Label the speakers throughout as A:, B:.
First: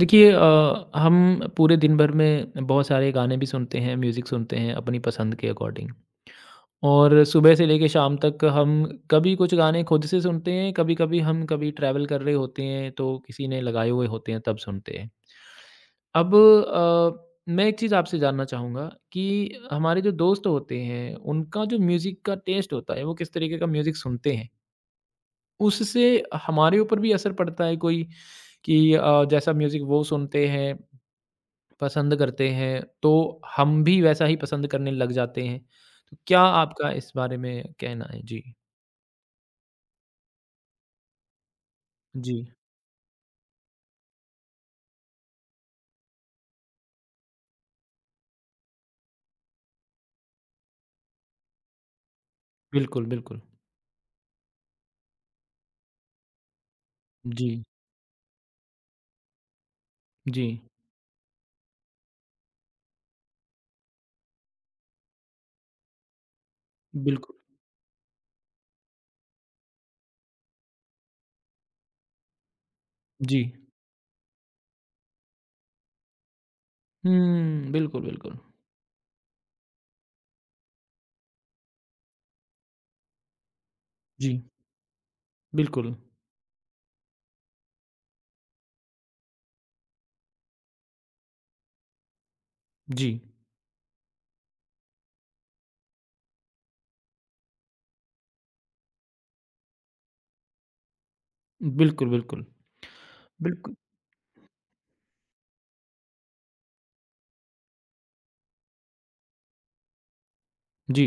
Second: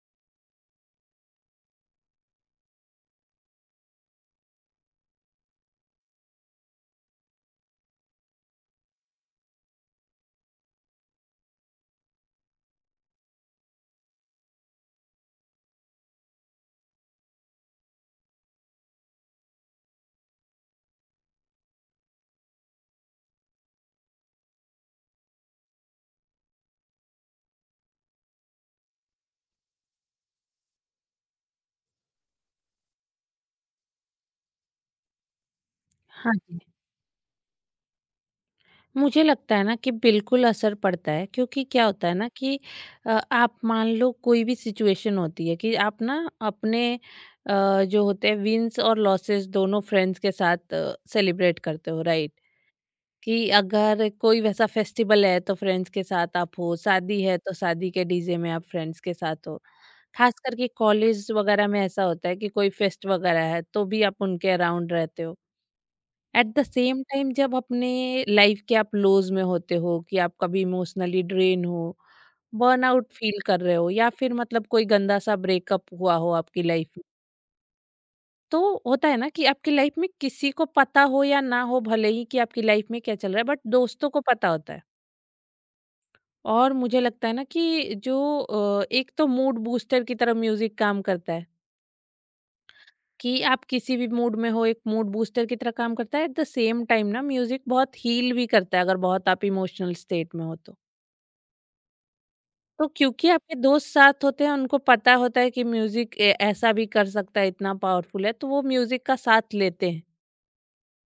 A: देखिए हम पूरे दिन भर में बहुत सारे गाने भी सुनते हैं, म्यूज़िक सुनते हैं अपनी पसंद के अकॉर्डिंग। और सुबह से लेके शाम तक हम कभी कुछ गाने खुद से सुनते हैं, कभी-कभी हम कभी ट्रैवल कर रहे होते हैं तो किसी ने लगाए हुए होते हैं तब सुनते हैं। अब मैं एक चीज़ आपसे जानना चाहूँगा कि हमारे जो दोस्त होते हैं, उनका जो म्यूज़िक का टेस्ट होता है, वो किस तरीके का म्यूज़िक सुनते हैं? उससे हमारे ऊपर भी असर पड़ता है कोई कि जैसा म्यूज़िक वो सुनते हैं पसंद करते हैं, तो हम भी वैसा ही पसंद करने लग जाते हैं। तो
B: हाँ
A: क्या
B: जी।
A: आपका इस बारे में कहना है? जी,
B: मुझे लगता है ना कि बिल्कुल असर पड़ता है क्योंकि क्या होता है ना
A: जी,
B: कि आप मान लो कोई भी सिचुएशन होती है कि आप ना अपने जो होते हैं विंस और लॉसेस दोनों फ्रेंड्स के साथ सेलिब्रेट करते हो राइट
A: बिल्कुल, बिल्कुल।
B: कि अगर कोई वैसा फेस्टिवल है तो फ्रेंड्स के साथ आप हो, शादी है
A: जी,
B: तो शादी के डीजे में आप फ्रेंड्स के साथ हो, खास
A: जी,
B: करके कॉलेज वगैरह में ऐसा होता है कि कोई फेस्ट वगैरह है तो भी आप उनके अराउंड रहते हो। एट द सेम टाइम
A: बिल्कुल,
B: जब अपने लाइफ के आप लोज में होते हो कि आप कभी इमोशनली ड्रेन हो, बर्नआउट
A: जी।
B: फील कर रहे हो या फिर मतलब कोई गंदा सा ब्रेकअप हुआ हो आपकी लाइफ में,
A: हुँ, बिल्कुल, बिल्कुल।
B: तो होता है ना कि आपकी लाइफ में किसी को पता हो या ना हो भले ही कि आपकी लाइफ में क्या चल रहा है, बट दोस्तों को
A: जी,
B: पता होता है।
A: बिल्कुल,
B: और मुझे लगता है ना कि जो एक तो मूड बूस्टर की तरह म्यूजिक काम करता है
A: जी,
B: कि आप किसी भी मूड में हो एक मूड बूस्टर की तरह काम करता है। एट द सेम टाइम ना म्यूजिक बहुत हील भी करता है अगर बहुत आप इमोशनल स्टेट में हो तो।
A: बिल्कुल, बिल्कुल,
B: तो क्योंकि आपके
A: बिल्कुल,
B: दोस्त साथ होते हैं उनको पता होता है कि म्यूजिक ऐसा भी कर सकता है, इतना पावरफुल है तो वो म्यूजिक का साथ लेते हैं।
A: जी।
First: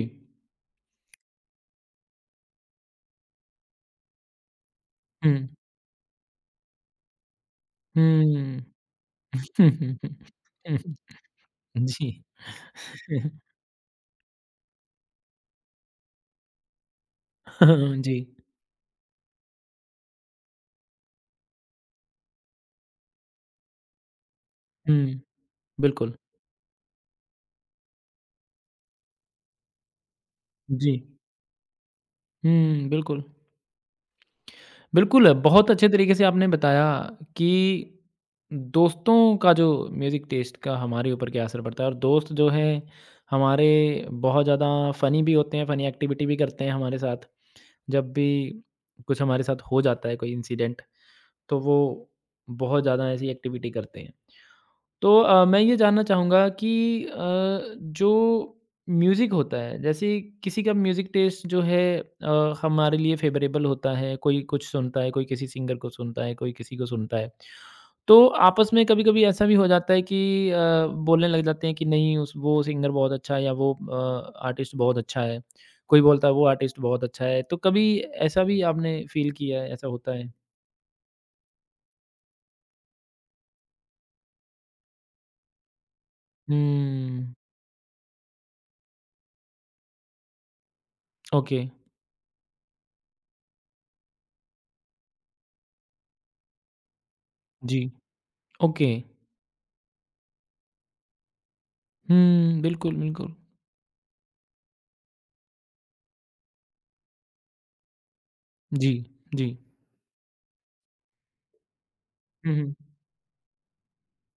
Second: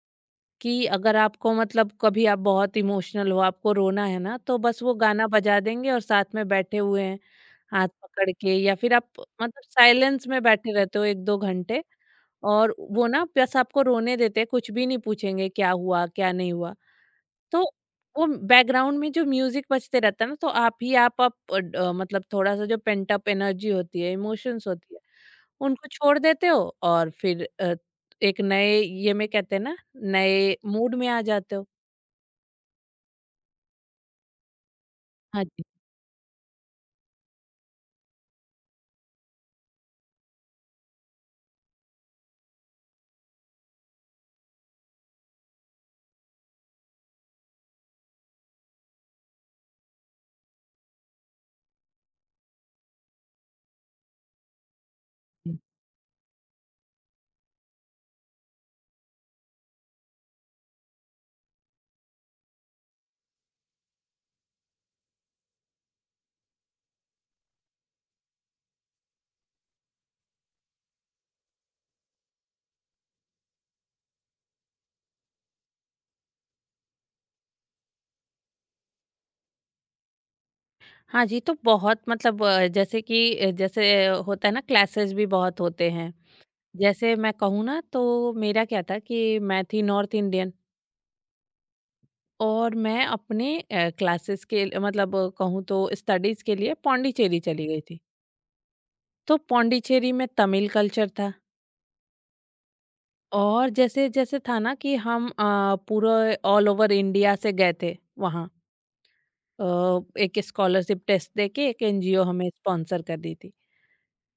B: कि अगर आपको मतलब कभी आप बहुत इमोशनल हो, आपको रोना है ना, तो बस वो गाना
A: हुँ,
B: बजा देंगे और साथ में बैठे हुए हैं, हाथ पकड़ के
A: हुँ।
B: या फिर आप मतलब साइलेंस में बैठे रहते हो 1-2 घंटे।
A: जी।
B: और वो ना बस आपको रोने देते हैं, कुछ भी नहीं पूछेंगे क्या हुआ, क्या नहीं हुआ। तो
A: हाँ, जी।
B: वो बैकग्राउंड में जो म्यूज़िक बजते रहता है ना, तो आप ही आप अ, ड अ, मतलब थोड़ा-सा जो पेंट अप एनर्जी होती है, इमोशंस होती है
A: हुँ,
B: उनको
A: बिल्कुल,
B: छोड़ देते हो और फिर एक नए ये में कहते हैं ना, नए
A: जी।
B: मूड में आ जाते हो।
A: हुँ, बिल्कुल। बिल्कुल,
B: हाँ जी,
A: बहुत अच्छे तरीके से आपने बताया कि दोस्तों का जो म्यूज़िक टेस्ट का हमारे ऊपर क्या असर पड़ता है और दोस्त जो हैं हमारे बहुत ज़्यादा फ़नी भी होते हैं, फ़नी एक्टिविटी भी करते हैं हमारे साथ। जब भी कुछ हमारे साथ हो जाता है कोई इंसिडेंट, तो वो बहुत ज़्यादा ऐसी एक्टिविटी करते हैं। तो मैं
B: जी।
A: ये जानना चाहूँगा कि जो म्यूज़िक होता है जैसे किसी का म्यूज़िक टेस्ट जो है हमारे लिए फ़ेवरेबल होता है, कोई कुछ सुनता है, कोई किसी सिंगर को सुनता है, कोई किसी को सुनता है। तो आपस में कभी-कभी ऐसा भी हो जाता है कि बोलने लग जाते हैं कि नहीं उस वो सिंगर बहुत अच्छा है या वो आर्टिस्ट बहुत अच्छा है। कोई बोलता है वो आर्टिस्ट बहुत अच्छा है। तो कभी ऐसा भी आपने फ़ील किया है, ऐसा होता है?
B: हाँ जी, तो बहुत मतलब जैसे कि जैसे होता है ना क्लासेस भी बहुत होते हैं। जैसे मैं
A: हुँ,
B: कहूँ ना तो मेरा क्या था कि मैं थी नॉर्थ इंडियन
A: ओके।
B: और मैं अपने क्लासेस के मतलब कहूँ तो स्टडीज़ के लिए पौंडीचेरी चली
A: जी,
B: गई थी।
A: ओके।
B: तो पौंडीचेरी में तमिल कल्चर था
A: हुँ, बिल्कुल, बिल्कुल।
B: और जैसे-जैसे था ना कि हम पूरे ऑल ओवर इंडिया से गए थे वहाँ।
A: जी, जी।
B: अ, एक स्कॉलरशिप टेस्ट देके एक एनजीओ हमें
A: हुँ, हुँ।
B: स्पॉन्सर कर दी थी।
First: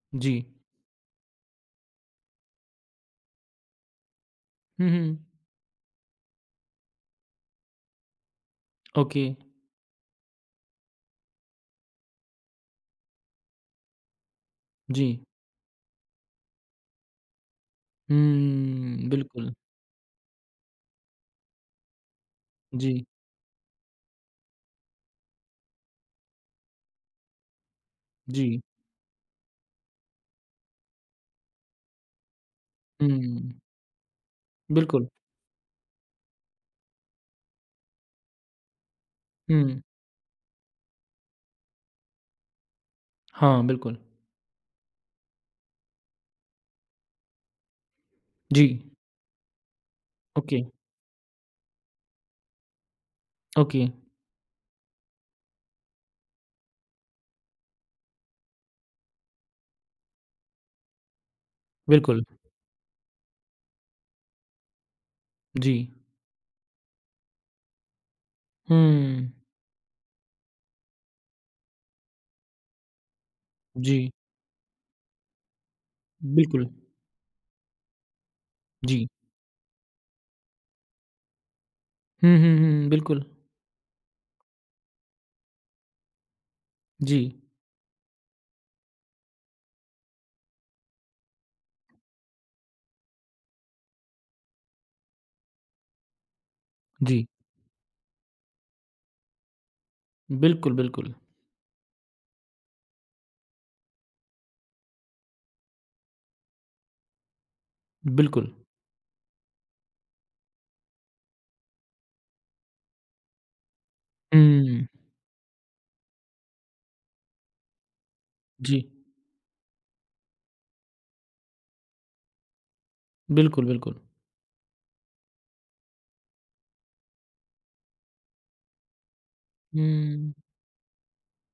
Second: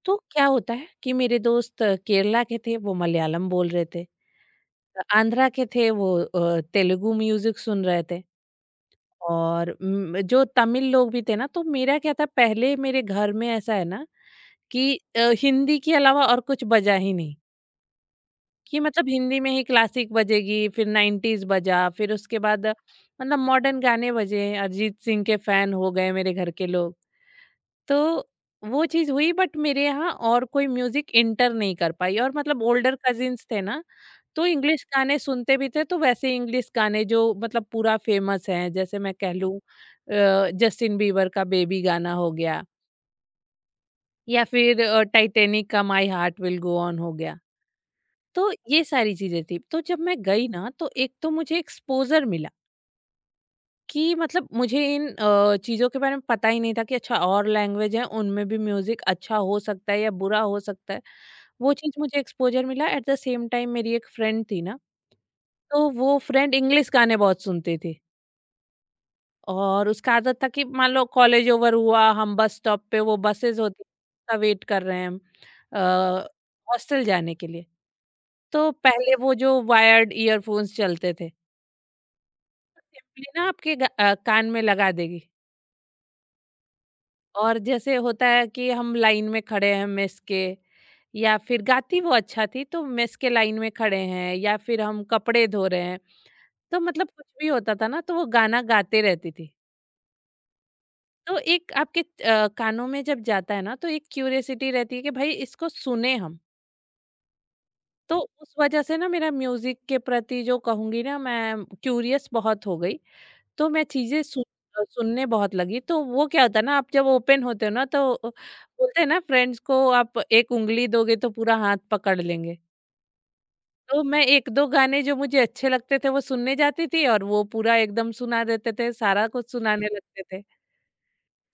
B: तो
A: जी।
B: क्या होता है कि मेरे दोस्त केरला के थे, वो मलयालम बोल रहे थे।
A: हुँ, हुँ।
B: आंध्रा के थे, वो तेलुगु म्यूज़िक सुन रहे थे
A: ओके।
B: और जो तमिल लोग भी थे ना, तो मेरा क्या था पहले मेरे घर में ऐसा है ना कि
A: जी।
B: हिंदी के अलावा और कुछ बजा ही नहीं, कि
A: हुँ,
B: मतलब हिंदी में
A: बिल्कुल।
B: ही क्लासिक बजेगी, फिर 90s बजा, फिर उसके बाद
A: जी,
B: मतलब मॉडर्न गाने बजे, अरिजीत सिंह के फैन हो गए मेरे घर के लोग। तो
A: जी।
B: वो चीज़ हुई, बट मेरे यहाँ और कोई म्यूज़िक एंटर नहीं कर पाई। और मतलब ओल्डर कज़िन्स
A: हुँ,
B: थे ना, तो इंग्लिश
A: बिल्कुल।
B: गाने सुनते भी थे, तो वैसे इंग्लिश गाने जो मतलब पूरा फ़ेमस हैं, जैसे मैं कह लूँ
A: हुँ,
B: जस्टिन बीबर का बेबी गाना हो गया
A: हाँ, बिल्कुल।
B: या फिर टाइटैनिक का my heart will go on हो गया। तो
A: जी,
B: ये सारी चीज़ें थी। तो जब मैं गई
A: ओके,
B: ना, तो एक तो मुझे एक्सपोज़र मिला।
A: ओके,
B: कि मतलब मुझे इन चीज़ों के बारे में पता ही नहीं था कि अच्छा और लैंग्वेज है उनमें भी म्यूजिक अच्छा हो सकता है या बुरा हो सकता है। वो चीज़ मुझे
A: बिल्कुल।
B: एक्सपोज़र मिला। एट द सेम टाइम मेरी एक फ्रेंड थी ना,
A: जी।
B: तो वो फ्रेंड इंग्लिश गाने बहुत सुनती थी
A: हुँ,
B: और उसका आदत था कि मान लो कॉलेज ओवर हुआ, हम बस स्टॉप पे वो बसेज़ होती हैं,
A: जी,
B: का वेट कर रहे हैं हम अ,
A: बिल्कुल।
B: हॉस्टल जाने के लिए। तो
A: जी।
B: पहले वो जो वायर्ड ईयरफ़ोन्स चलते थे,
A: हुँ, हुँ,
B: तो
A: हुँ, बिल्कुल।
B: सिंपली ना आपके कान में लगा देगी।
A: जी,
B: और जैसे होता है कि हम लाइन में खड़े हैं मेस के, या फिर गाती वो अच्छा थी तो मेस के लाइन में खड़े हैं या फिर हम कपड़े धो रहे हैं, तो मतलब
A: जी।
B: कुछ भी होता था ना तो वो गाना गाते रहती थी।
A: बिल्कुल, बिल्कुल,
B: तो एक आपके कानों में जब जाता है ना तो एक क्यूरियसिटी रहती है कि भाई इसको सुने हम। तो
A: बिल्कुल।
B: उस वजह से ना मेरा म्यूजिक के प्रति जो कहूंगी ना मैं क्यूरियस बहुत हो गई। तो मैं चीज़ें
A: हुँ,
B: सुनने बहुत लगी, तो वो क्या होता है ना आप जब ओपन होते हो ना तो
A: जी,
B: बोलते हैं ना फ्रेंड्स को, आप एक ऊँगली दोगे तो पूरा हाथ पकड़ लेंगे।
A: बिल्कुल, बिल्कुल।
B: तो मैं 1-2 गाने जो मुझे अच्छे लगते थे वो सुनने जाती थी और वो पूरा एकदम सुना देते थे, सारा कुछ सुनाने लगते
A: हुँ,
B: थे।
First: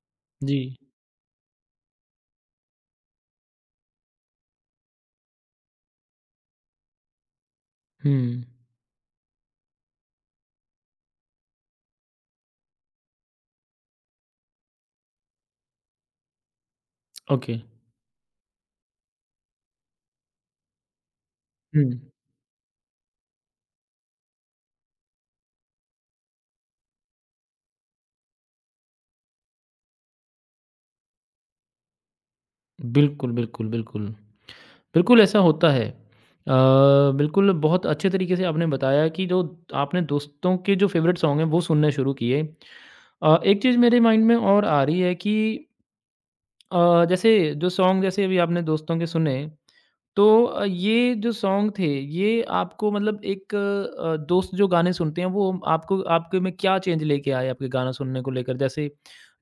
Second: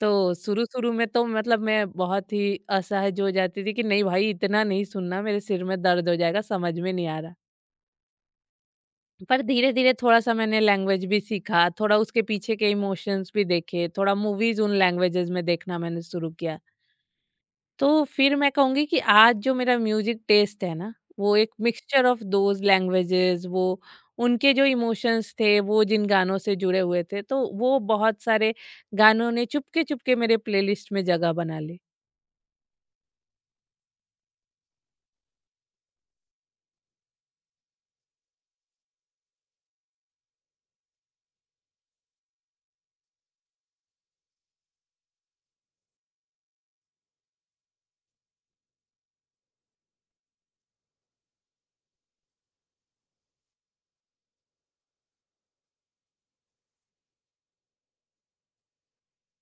B: तो
A: जी।
B: शुरू-शुरू में तो मतलब मैं बहुत ही असहज हो जाती थी कि नहीं भाई इतना नहीं सुनना, मेरे सिर में दर्द हो जाएगा, समझ में नहीं आ रहा।
A: हुँ,
B: पर धीरे-धीरे थोड़ा-सा मैंने लैंग्वेज भी सीखा, थोड़ा उसके पीछे के इमोशंस भी देखे, थोड़ा मूवीज़ उन लैंग्वेजेज़ में देखना मैंने शुरू किया।
A: ओके।
B: तो फिर मैं कहूँगी कि आज जो मेरा म्यूज़िक टेस्ट है ना, वो एक
A: हुँ।
B: मिक्सचर ऑफ दोज़ लैंग्वेजेज़, वो उनके जो इमोशंस थे, वो जिन गानों से जुड़े हुए थे, तो वो बहुत सारे गानों ने चुपके-चुपके मेरे प्लेलिस्ट में जगह बना ली।
A: बिल्कुल, बिल्कुल, बिल्कुल। बिल्कुल, ऐसा होता है। बिल्कुल बहुत अच्छे तरीके से आपने बताया कि जो आपने दोस्तों के जो फ़ेवरेट सॉन्ग हैं वो सुनने शुरू किए। एक चीज़ मेरे माइंड में और आ रही है कि जैसे जो सॉन्ग जैसे अभी आपने दोस्तों के सुने, तो ये जो सॉन्ग थे, ये आपको मतलब एक दोस्त जो गाने सुनते हैं, वो आपको आपके में क्या चेंज लेके आए आपके गाना सुनने को लेकर? जैसे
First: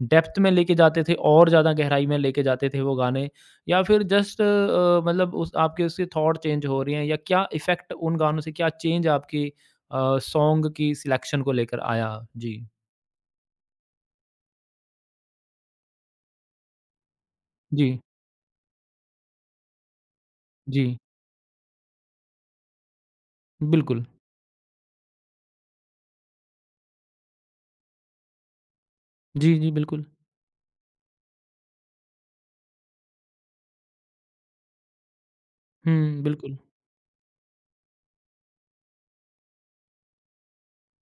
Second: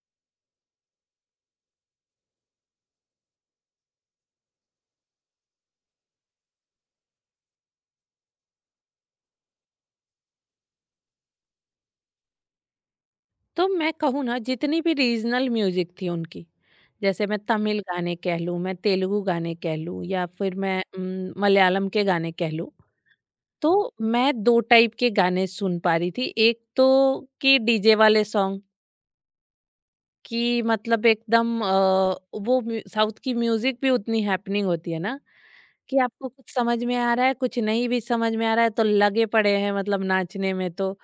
A: डेप्थ में लेके जाते थे और ज़्यादा गहराई में लेके जाते थे वो गाने या फिर जस्ट मतलब उस आपके उसके थॉट चेंज हो रहे हैं या क्या इफ़ेक्ट उन गानों से क्या चेंज आपकी सॉन्ग की सिलेक्शन को लेकर आया? जी।
B: तो मैं कहूँ ना जितनी भी रीजनल म्यूजिक थी उनकी, जैसे मैं तमिल
A: जी,
B: गाने कह लूँ, मैं तेलुगु गाने कह लूँ, या फिर मैं
A: जी।
B: मलयालम के गाने कह लूँ, तो
A: बिल्कुल।
B: मैं दो टाइप के गाने सुन पा रही थी। एक तो कि डीजे वाले सॉन्ग,
A: जी, जी, बिल्कुल।
B: कि मतलब एकदम साउथ की म्यूजिक भी उतनी हैपनिंग होती है ना कि
A: हुँ,
B: आपको कुछ
A: बिल्कुल।
B: समझ में आ रहा है, कुछ नहीं भी समझ में आ रहा है तो लगे पड़े हैं मतलब नाचने में, तो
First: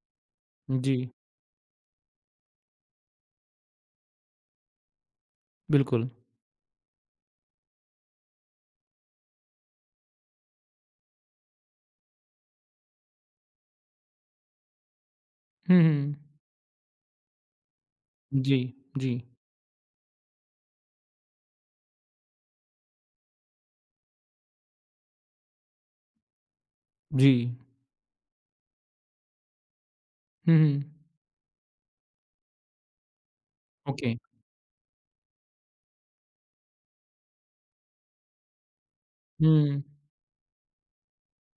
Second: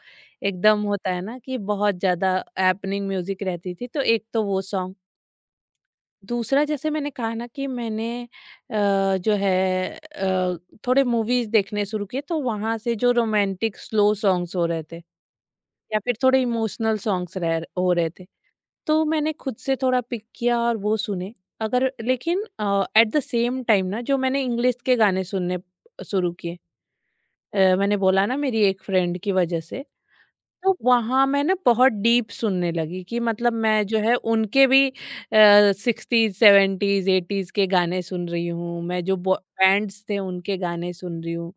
B: एकदम
A: जी,
B: होता है ना कि बहुत ज़्यादा हैपनिंग म्यूज़िक रहती थी, तो एक तो वो सॉन्ग।
A: बिल्कुल।
B: दूसरा जैसे मैंने कहा ना कि मैंने अ, जो है अ, थोड़े मूवीज़ देखने शुरू किए तो वहाँ से जो रोमांटिक स्लो सॉन्ग्स हो रहे थे
A: हुँ,
B: या
A: हुँ।
B: फिर थोड़े इमोशनल सॉन्ग्स रह हो रहे थे,
A: जी,
B: तो
A: जी,
B: मैंने खुद से थोड़ा पिक किया और वो सुने। अगर लेकिन एट द सेम टाइम ना जो मैंने इंग्लिश के गाने सुनने शुरू किए,
A: जी।
B: मैंने बोला ना मेरी एक फ्रेंड की वजह से,
A: हुँ,
B: तो
A: हुँ।
B: वहाँ मैं ना बहुत डीप सुनने लगी कि मतलब मैं जो
A: ओके।
B: है उनके भी 60s 70s 80s के गाने सुन रही हूँ, मैं जो बॉ
A: हुँ,
B: बैंड्स थे उनके गाने सुन रही हूँ,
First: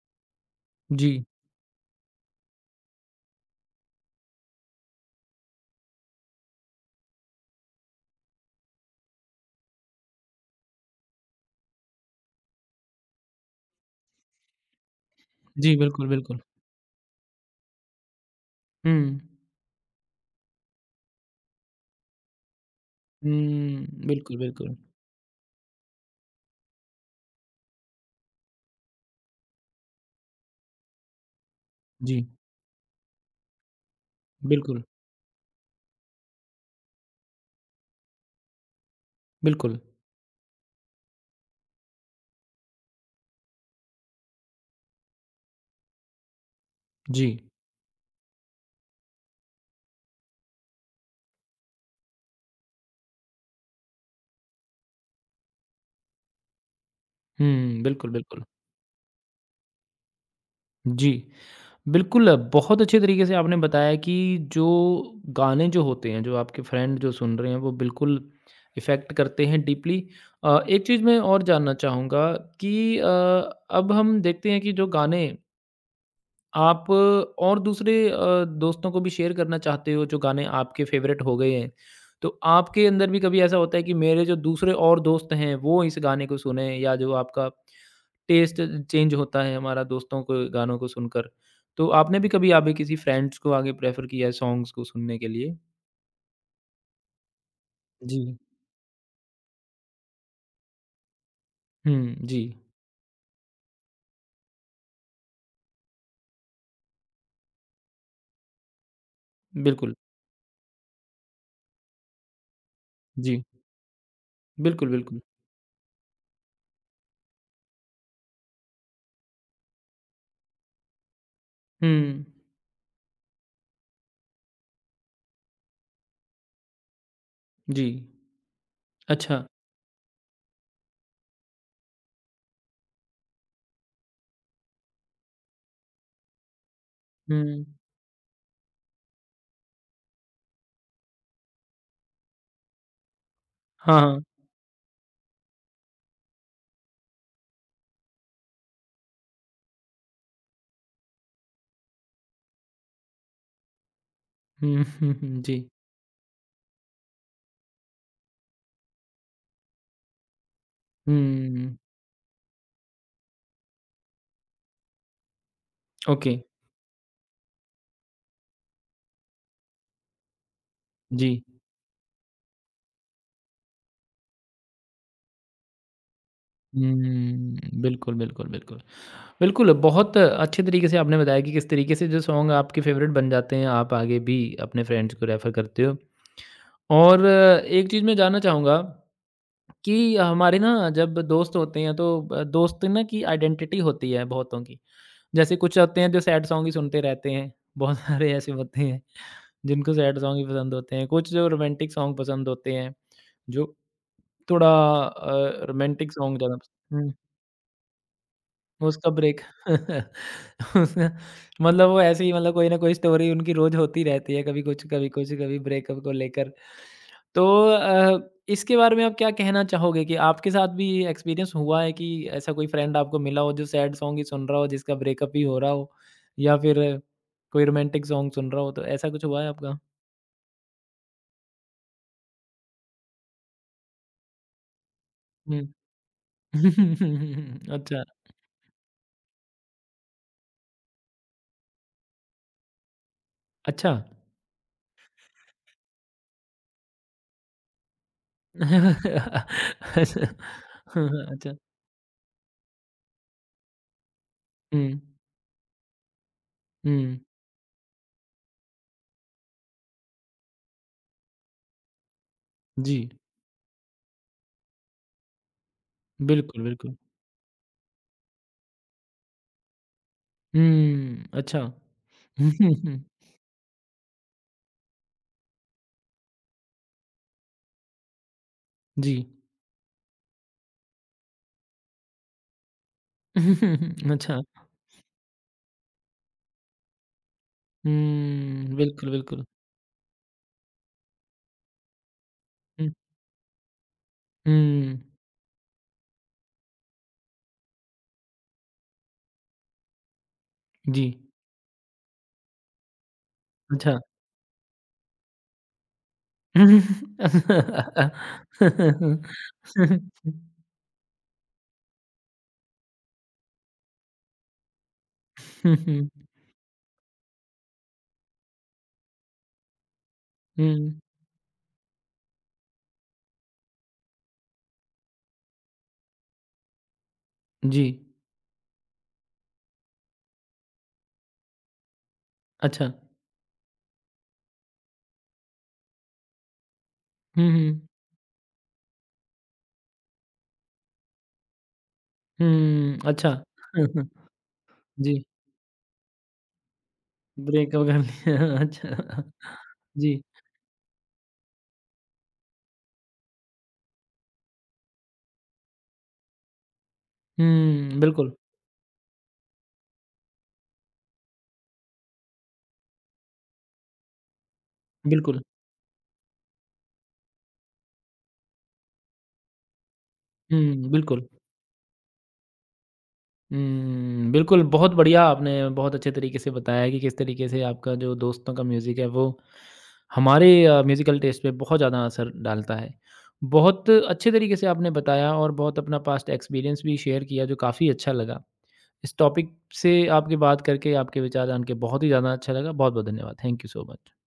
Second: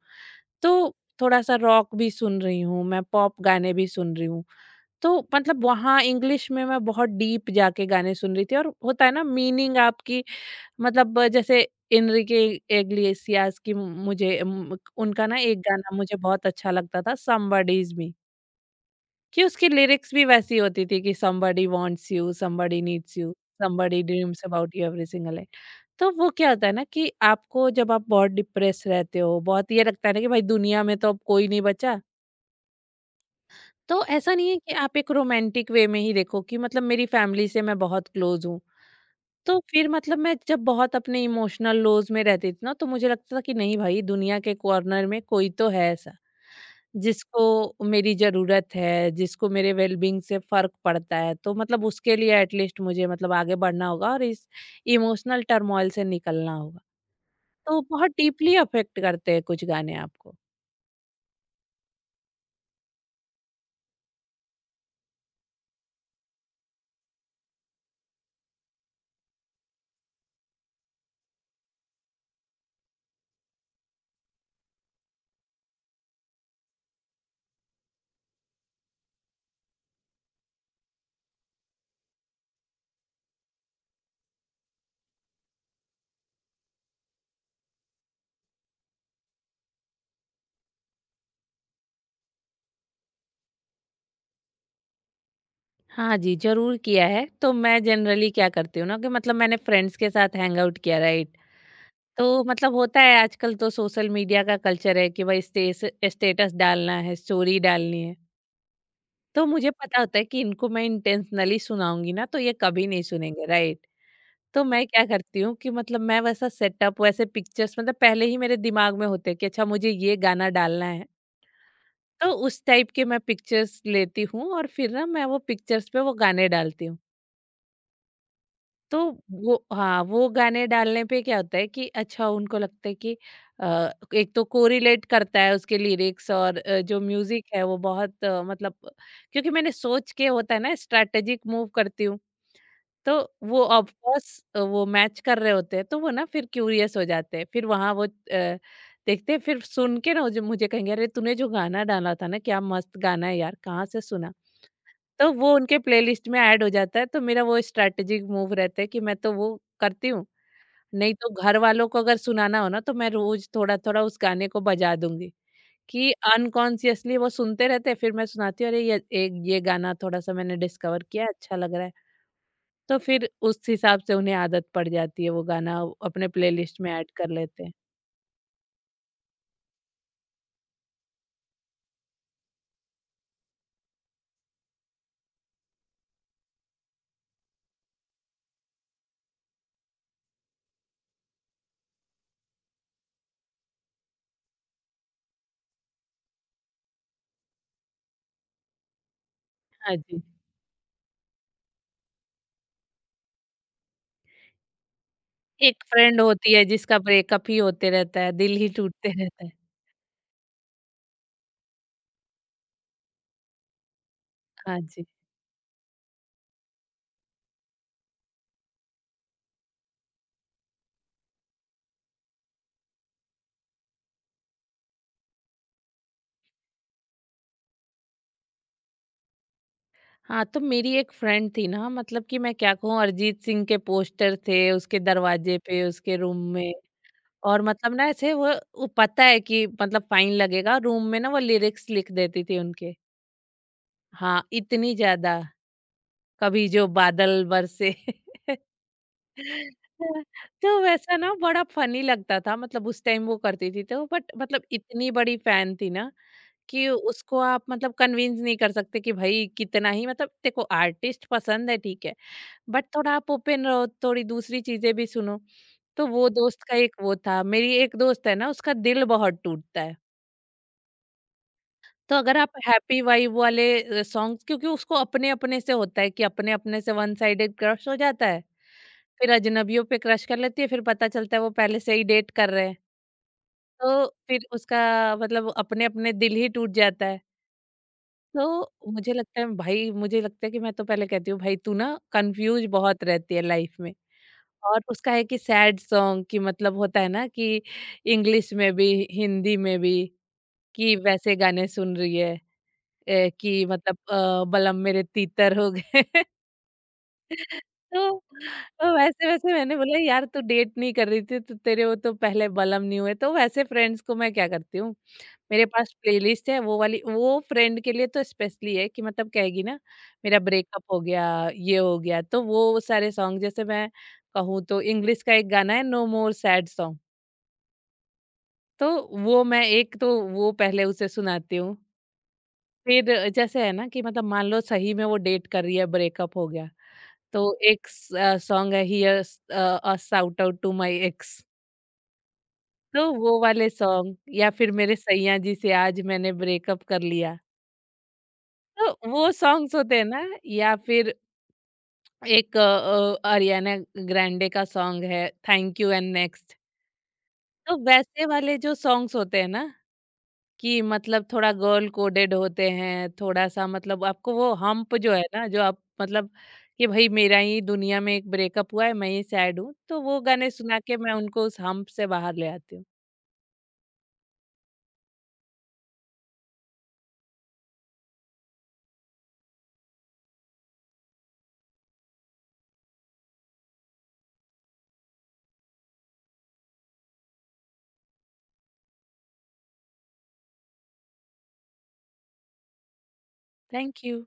B: तो
A: जी,
B: थोड़ा-सा रॉक भी सुन रही हूँ, मैं पॉप गाने भी सुन रही हूँ। तो मतलब वहाँ इंग्लिश में मैं बहुत डीप जाके गाने सुन रही थी और होता है ना मीनिंग आपकी मतलब जैसे एनरिके इग्लेसियास की मुझे म उनका ना एक
A: जी,
B: गाना
A: बिल्कुल,
B: मुझे
A: बिल्कुल।
B: बहुत अच्छा लगता था, समबडीज़ मी,
A: हुँ,
B: कि उसकी लिरिक्स भी वैसी होती थी कि somebody wants you, somebody needs you,
A: hmm,
B: somebody
A: बिल्कुल,
B: ड्रीम्स
A: बिल्कुल।
B: About you every single day. तो वो क्या होता है ना कि आपको जब आप बहुत डिप्रेस रहते हो, बहुत ये लगता है ना कि भाई दुनिया में तो अब कोई नहीं बचा,
A: जी,
B: तो ऐसा नहीं है कि
A: बिल्कुल,
B: आप एक रोमांटिक वे में ही देखो, कि मतलब मेरी फैमिली से मैं बहुत क्लोज़ हूँ। तो
A: बिल्कुल।
B: फिर मतलब मैं जब बहुत अपने इमोशनल लोज में रहती थी ना, तो मुझे लगता था कि नहीं भाई दुनिया के कॉर्नर में कोई तो है ऐसा,
A: जी,
B: जिसको मेरी ज़रूरत है, जिसको मेरे वेलबींग से फ़र्क पड़ता है। तो मतलब उसके लिए एटलीस्ट मुझे मतलब आगे बढ़ना होगा और इस इमोशनल टर्मॉइल से निकलना होगा। तो
A: हुँ, बिल्कुल,
B: बहुत
A: बिल्कुल।
B: डीपली अफ़ेक्ट करते हैं कुछ गाने आपको।
A: जी, बिल्कुल, बहुत अच्छे तरीके से आपने बताया कि जो गाने जो होते हैं, जो आपके फ्रेंड जो सुन रहे हैं, वो बिल्कुल इफ़ेक्ट करते हैं डीपली। एक चीज़ मैं और जानना चाहूँगा कि अब हम देखते हैं कि जो गाने आप और दूसरे दोस्तों को भी शेयर करना चाहते हो जो गाने आपके फेवरेट हो गए हैं, तो आपके अंदर भी कभी ऐसा होता है कि मेरे जो दूसरे और दोस्त हैं वो इस गाने को सुनें या जो आपका टेस्ट चेंज होता है हमारा दोस्तों को गानों को सुनकर, तो आपने भी कभी आगे किसी फ्रेंड्स को आगे प्रेफ़र किया है सॉन्ग्स को सुनने के लिए?
B: हाँ जी, ज़रूर किया है। तो मैं
A: जी।
B: जनरली क्या करती हूँ ना कि मतलब मैंने फ्रेंड्स के साथ हैंग आउट किया, राइट?
A: हुँ, जी,
B: तो मतलब होता है आजकल तो सोशल मीडिया का कल्चर है कि भाई स्टेस स्टेटस डालना है, स्टोरी डालनी है। तो मुझे
A: बिल्कुल।
B: पता होता है कि इनको मैं इंटेंशनली सुनाऊँगी ना तो ये कभी नहीं
A: जी।
B: सुनेंगे, राइट? तो मैं
A: बिल्कुल,
B: क्या
A: बिल्कुल।
B: करती हूँ कि मतलब मैं वैसा सेटअप वैसे पिक्चर्स मतलब पहले ही मेरे दिमाग में होते हैं कि अच्छा मुझे ये गाना डालना है।
A: हुँ,
B: तो उस टाइप के मैं पिक्चर्स लेती हूँ और फिर ना मैं वो पिक्चर्स पे वो गाने डालती हूँ।
A: जी,
B: तो
A: अच्छा।
B: वो हाँ, वो गाने डालने पे क्या होता है कि अच्छा उनको लगता है कि अ, एक तो कोरिलेट करता है उसके लिरिक्स और जो म्यूजिक
A: हुँ,
B: है वो बहुत मतलब क्योंकि मैंने सोच के होता है ना स्ट्रैटेजिक मूव करती हूँ। तो वो ऑफ
A: हाँ, हाँ। हुँ,
B: कोर्स वो मैच कर रहे होते हैं तो वो ना फिर क्यूरियस हो जाते हैं फिर वहाँ वो देखते हैं फिर सुन के ना मुझे मुझे कहेंगे अरे तूने जो गाना डाला था ना क्या मस्त गाना है यार कहाँ से सुना।
A: हुँ,
B: तो
A: हुँ,
B: वो
A: जी।
B: उनके प्लेलिस्ट में ऐड हो जाता है, तो मेरा वो स्ट्रैटेजिक मूव रहता है कि मैं तो वो करती हूँ, नहीं तो घर
A: हुँ,
B: वालों को अगर सुनाना हो ना तो मैं रोज़ थोड़ा-थोड़ा उस गाने को बजा दूँगी, कि
A: ओके,
B: अनकॉन्शियसली वो सुनते रहते हैं, फिर मैं सुनाती हूँ, अरे! ये गाना थोड़ा-सा मैंने डिस्कवर किया, है,
A: जी।
B: अच्छा लग रहा है। तो फिर उस हिसाब से उन्हें आदत पड़ जाती है, वो गाना अपने प्लेलिस्ट में ऐड कर लेते हैं।
A: हुँ, बिल्कुल, बिल्कुल, बिल्कुल। बिल्कुल, बहुत अच्छे तरीके से आपने बताया कि किस तरीके से जो सॉन्ग आपके फ़ेवरेट बन जाते हैं, आप आगे भी अपने फ्रेंड्स को रेफ़र करते हो। और एक चीज़ मैं जानना चाहूँगा कि हमारे ना जब दोस्त होते हैं तो ब दोस्त ना की आइडेंटिटी होती है बहुतों की। जैसे कुछ होते हैं जो सैड सॉन्ग ही सुनते रहते हैं, बहुत सारे ऐसे होते हैं जिनको
B: हाँ
A: सैड
B: जी।
A: सॉन्ग ही पसंद होते हैं, कुछ जो रोमांटिक सॉन्ग पसंद होते हैं, जो थोड़ा
B: एक
A: रोमांटिक
B: फ्रेंड
A: सॉन्ग
B: होती
A: ज़्यादा
B: है
A: पस
B: जिसका
A: हुँ।
B: ब्रेकअप ही होते रहता है, दिल ही
A: उसका
B: टूटते
A: ब्रेक
B: रहता है।
A: उसका मतलब वो ऐसे ही मतलब कोई ना कोई स्टोरी उनकी रोज़ होती रहती है, कभी
B: हाँ
A: कुछ,
B: जी।
A: कभी कुछ, कभी ब्रेकअप को लेकर। तो अ, इसके बारे में आप क्या कहना चाहोगे कि आपके साथ भी ये एक्सपीरियंस हुआ है कि ऐसा कोई फ्रेंड आपको मिला हो जो सैड सॉन्ग ही सुन रहा हो, जिसका ब्रेकअप ही हो रहा हो या फिर कोई रोमांटिक सॉन्ग सुन रहा हो, तो ऐसा कुछ हुआ है आपका?
B: हाँ, तो मेरी एक फ्रेंड थी ना मतलब कि मैं क्या कहूँ, अरिजीत सिंह के पोस्टर थे उसके दरवाजे
A: हुँ।
B: पे, उसके रूम में। और मतलब
A: अच्छा,
B: ना ऐसे वो पता है कि मतलब फाइन लगेगा रूम में ना वो लिरिक्स लिख देती थी उनके।
A: अच्छा।
B: हाँ, इतनी ज़्यादा। कभी जो बादल बरसे
A: अच्छा।
B: तो
A: हाँ,
B: वैसा
A: हाँ,
B: ना
A: अच्छा।
B: बड़ा फनी लगता था मतलब उस टाइम वो करती थी तो बट मतलब
A: हुँ,
B: इतनी बड़ी फैन थी ना कि
A: हुँ,
B: उसको आप मतलब कन्विंस नहीं कर सकते कि भाई कितना ही मतलब देखो आर्टिस्ट पसंद है ठीक है बट
A: जी।
B: थोड़ा आप ओपन रहो थोड़ी दूसरी चीजें भी सुनो। तो वो
A: बिल्कुल,
B: दोस्त का
A: बिल्कुल।
B: एक वो था। मेरी एक दोस्त है ना उसका दिल बहुत टूटता है
A: हुँ, अच्छा।
B: तो अगर आप हैप्पी वाइब वाले सॉन्ग्स, क्योंकि उसको अपने-अपने से होता है कि अपने-अपने से वन साइडेड क्रश हो जाता है।
A: जी।
B: फिर अजनबियों पे क्रश कर लेती है, फिर पता चलता है वो पहले से ही डेट कर रहे हैं। तो
A: अच्छा।
B: फिर उसका मतलब अपने-अपने दिल ही टूट जाता है। तो
A: हुँ, बिल्कुल,
B: मुझे लगता
A: बिल्कुल।
B: है भाई, मुझे लगता है कि मैं तो पहले कहती हूँ भाई तू ना कन्फ्यूज़
A: हुँ,
B: बहुत रहती है लाइफ़ में। और
A: हुँ,
B: उसका है कि सैड सॉन्ग कि मतलब होता है ना कि इंग्लिश में भी, हिंदी में भी कि
A: जी,
B: वैसे गाने सुन रही है। ए, कि
A: अच्छा।
B: मतलब बलम मेरे तीतर हो गए। तो
A: हुँ,
B: वैसे-वैसे मैंने बोला यार तू डेट नहीं कर रही थी तो तेरे वो तो पहले बलम नहीं हुए। तो वैसे फ्रेंड्स को मैं क्या करती हूँ, मेरे पास
A: हुँ,
B: प्लेलिस्ट है वो वाली वो फ्रेंड के लिए तो स्पेशली है कि मतलब कहेगी ना मेरा ब्रेकअप
A: हुँ,
B: हो गया ये हो गया तो वो सारे सॉन्ग जैसे मैं कहूँ तो इंग्लिश का एक गाना है नो मोर सैड सॉन्ग।
A: जी,
B: तो वो मैं एक तो वो पहले उसे सुनाती हूँ।
A: अच्छा।
B: फिर जैसे है ना कि मतलब मान लो सही में वो डेट कर रही है ब्रेकअप हो गया तो
A: हुँ, हुँ,
B: एक सॉन्ग है hear a shout out to my ex.
A: हुँ,
B: तो
A: अच्छा।
B: वो वाले सॉन्ग या फिर मेरे
A: जी,
B: सैया जी से आज मैंने ब्रेकअप कर लिया।
A: ब्रेकअप कर लिया,
B: तो
A: अच्छा।
B: वो सॉन्ग्स होते हैं
A: जी,
B: ना। या फिर एक अरियाना ग्रैंडे का सॉन्ग है थैंक यू एंड नेक्स्ट। तो
A: हुँ,
B: वैसे
A: बिल्कुल,
B: वाले जो सॉन्ग्स होते हैं ना कि मतलब थोड़ा गर्ल कोडेड होते हैं, थोड़ा सा मतलब आपको वो हम्प जो है
A: बिल्कुल।
B: ना, जो आप मतलब कि भई मेरा ही दुनिया में एक ब्रेकअप हुआ है, मैं ही सैड हूँ, तो वो गाने सुना
A: हुँ,
B: के मैं
A: बिल्कुल।
B: उनको उस हम्प से बाहर ले आती हूँ।
A: हुँ, बिल्कुल, बहुत बढ़िया आपने बहुत अच्छे तरीके से बताया कि किस तरीके से आपका जो दोस्तों का म्यूज़िक है वो हमारे म्यूज़िकल टेस्ट पे बहुत ज़्यादा असर डालता है। बहुत अच्छे तरीके से आपने बताया और बहुत अपना पास्ट एक्सपीरियंस भी शेयर किया जो काफ़ी अच्छा लगा। इस टॉपिक से आपकी बात करके, आपके विचार जान के बहुत ही ज़्यादा अच्छा लगा। बहुत-बहुत धन्यवाद। Thank you so
B: thank
A: much.
B: You.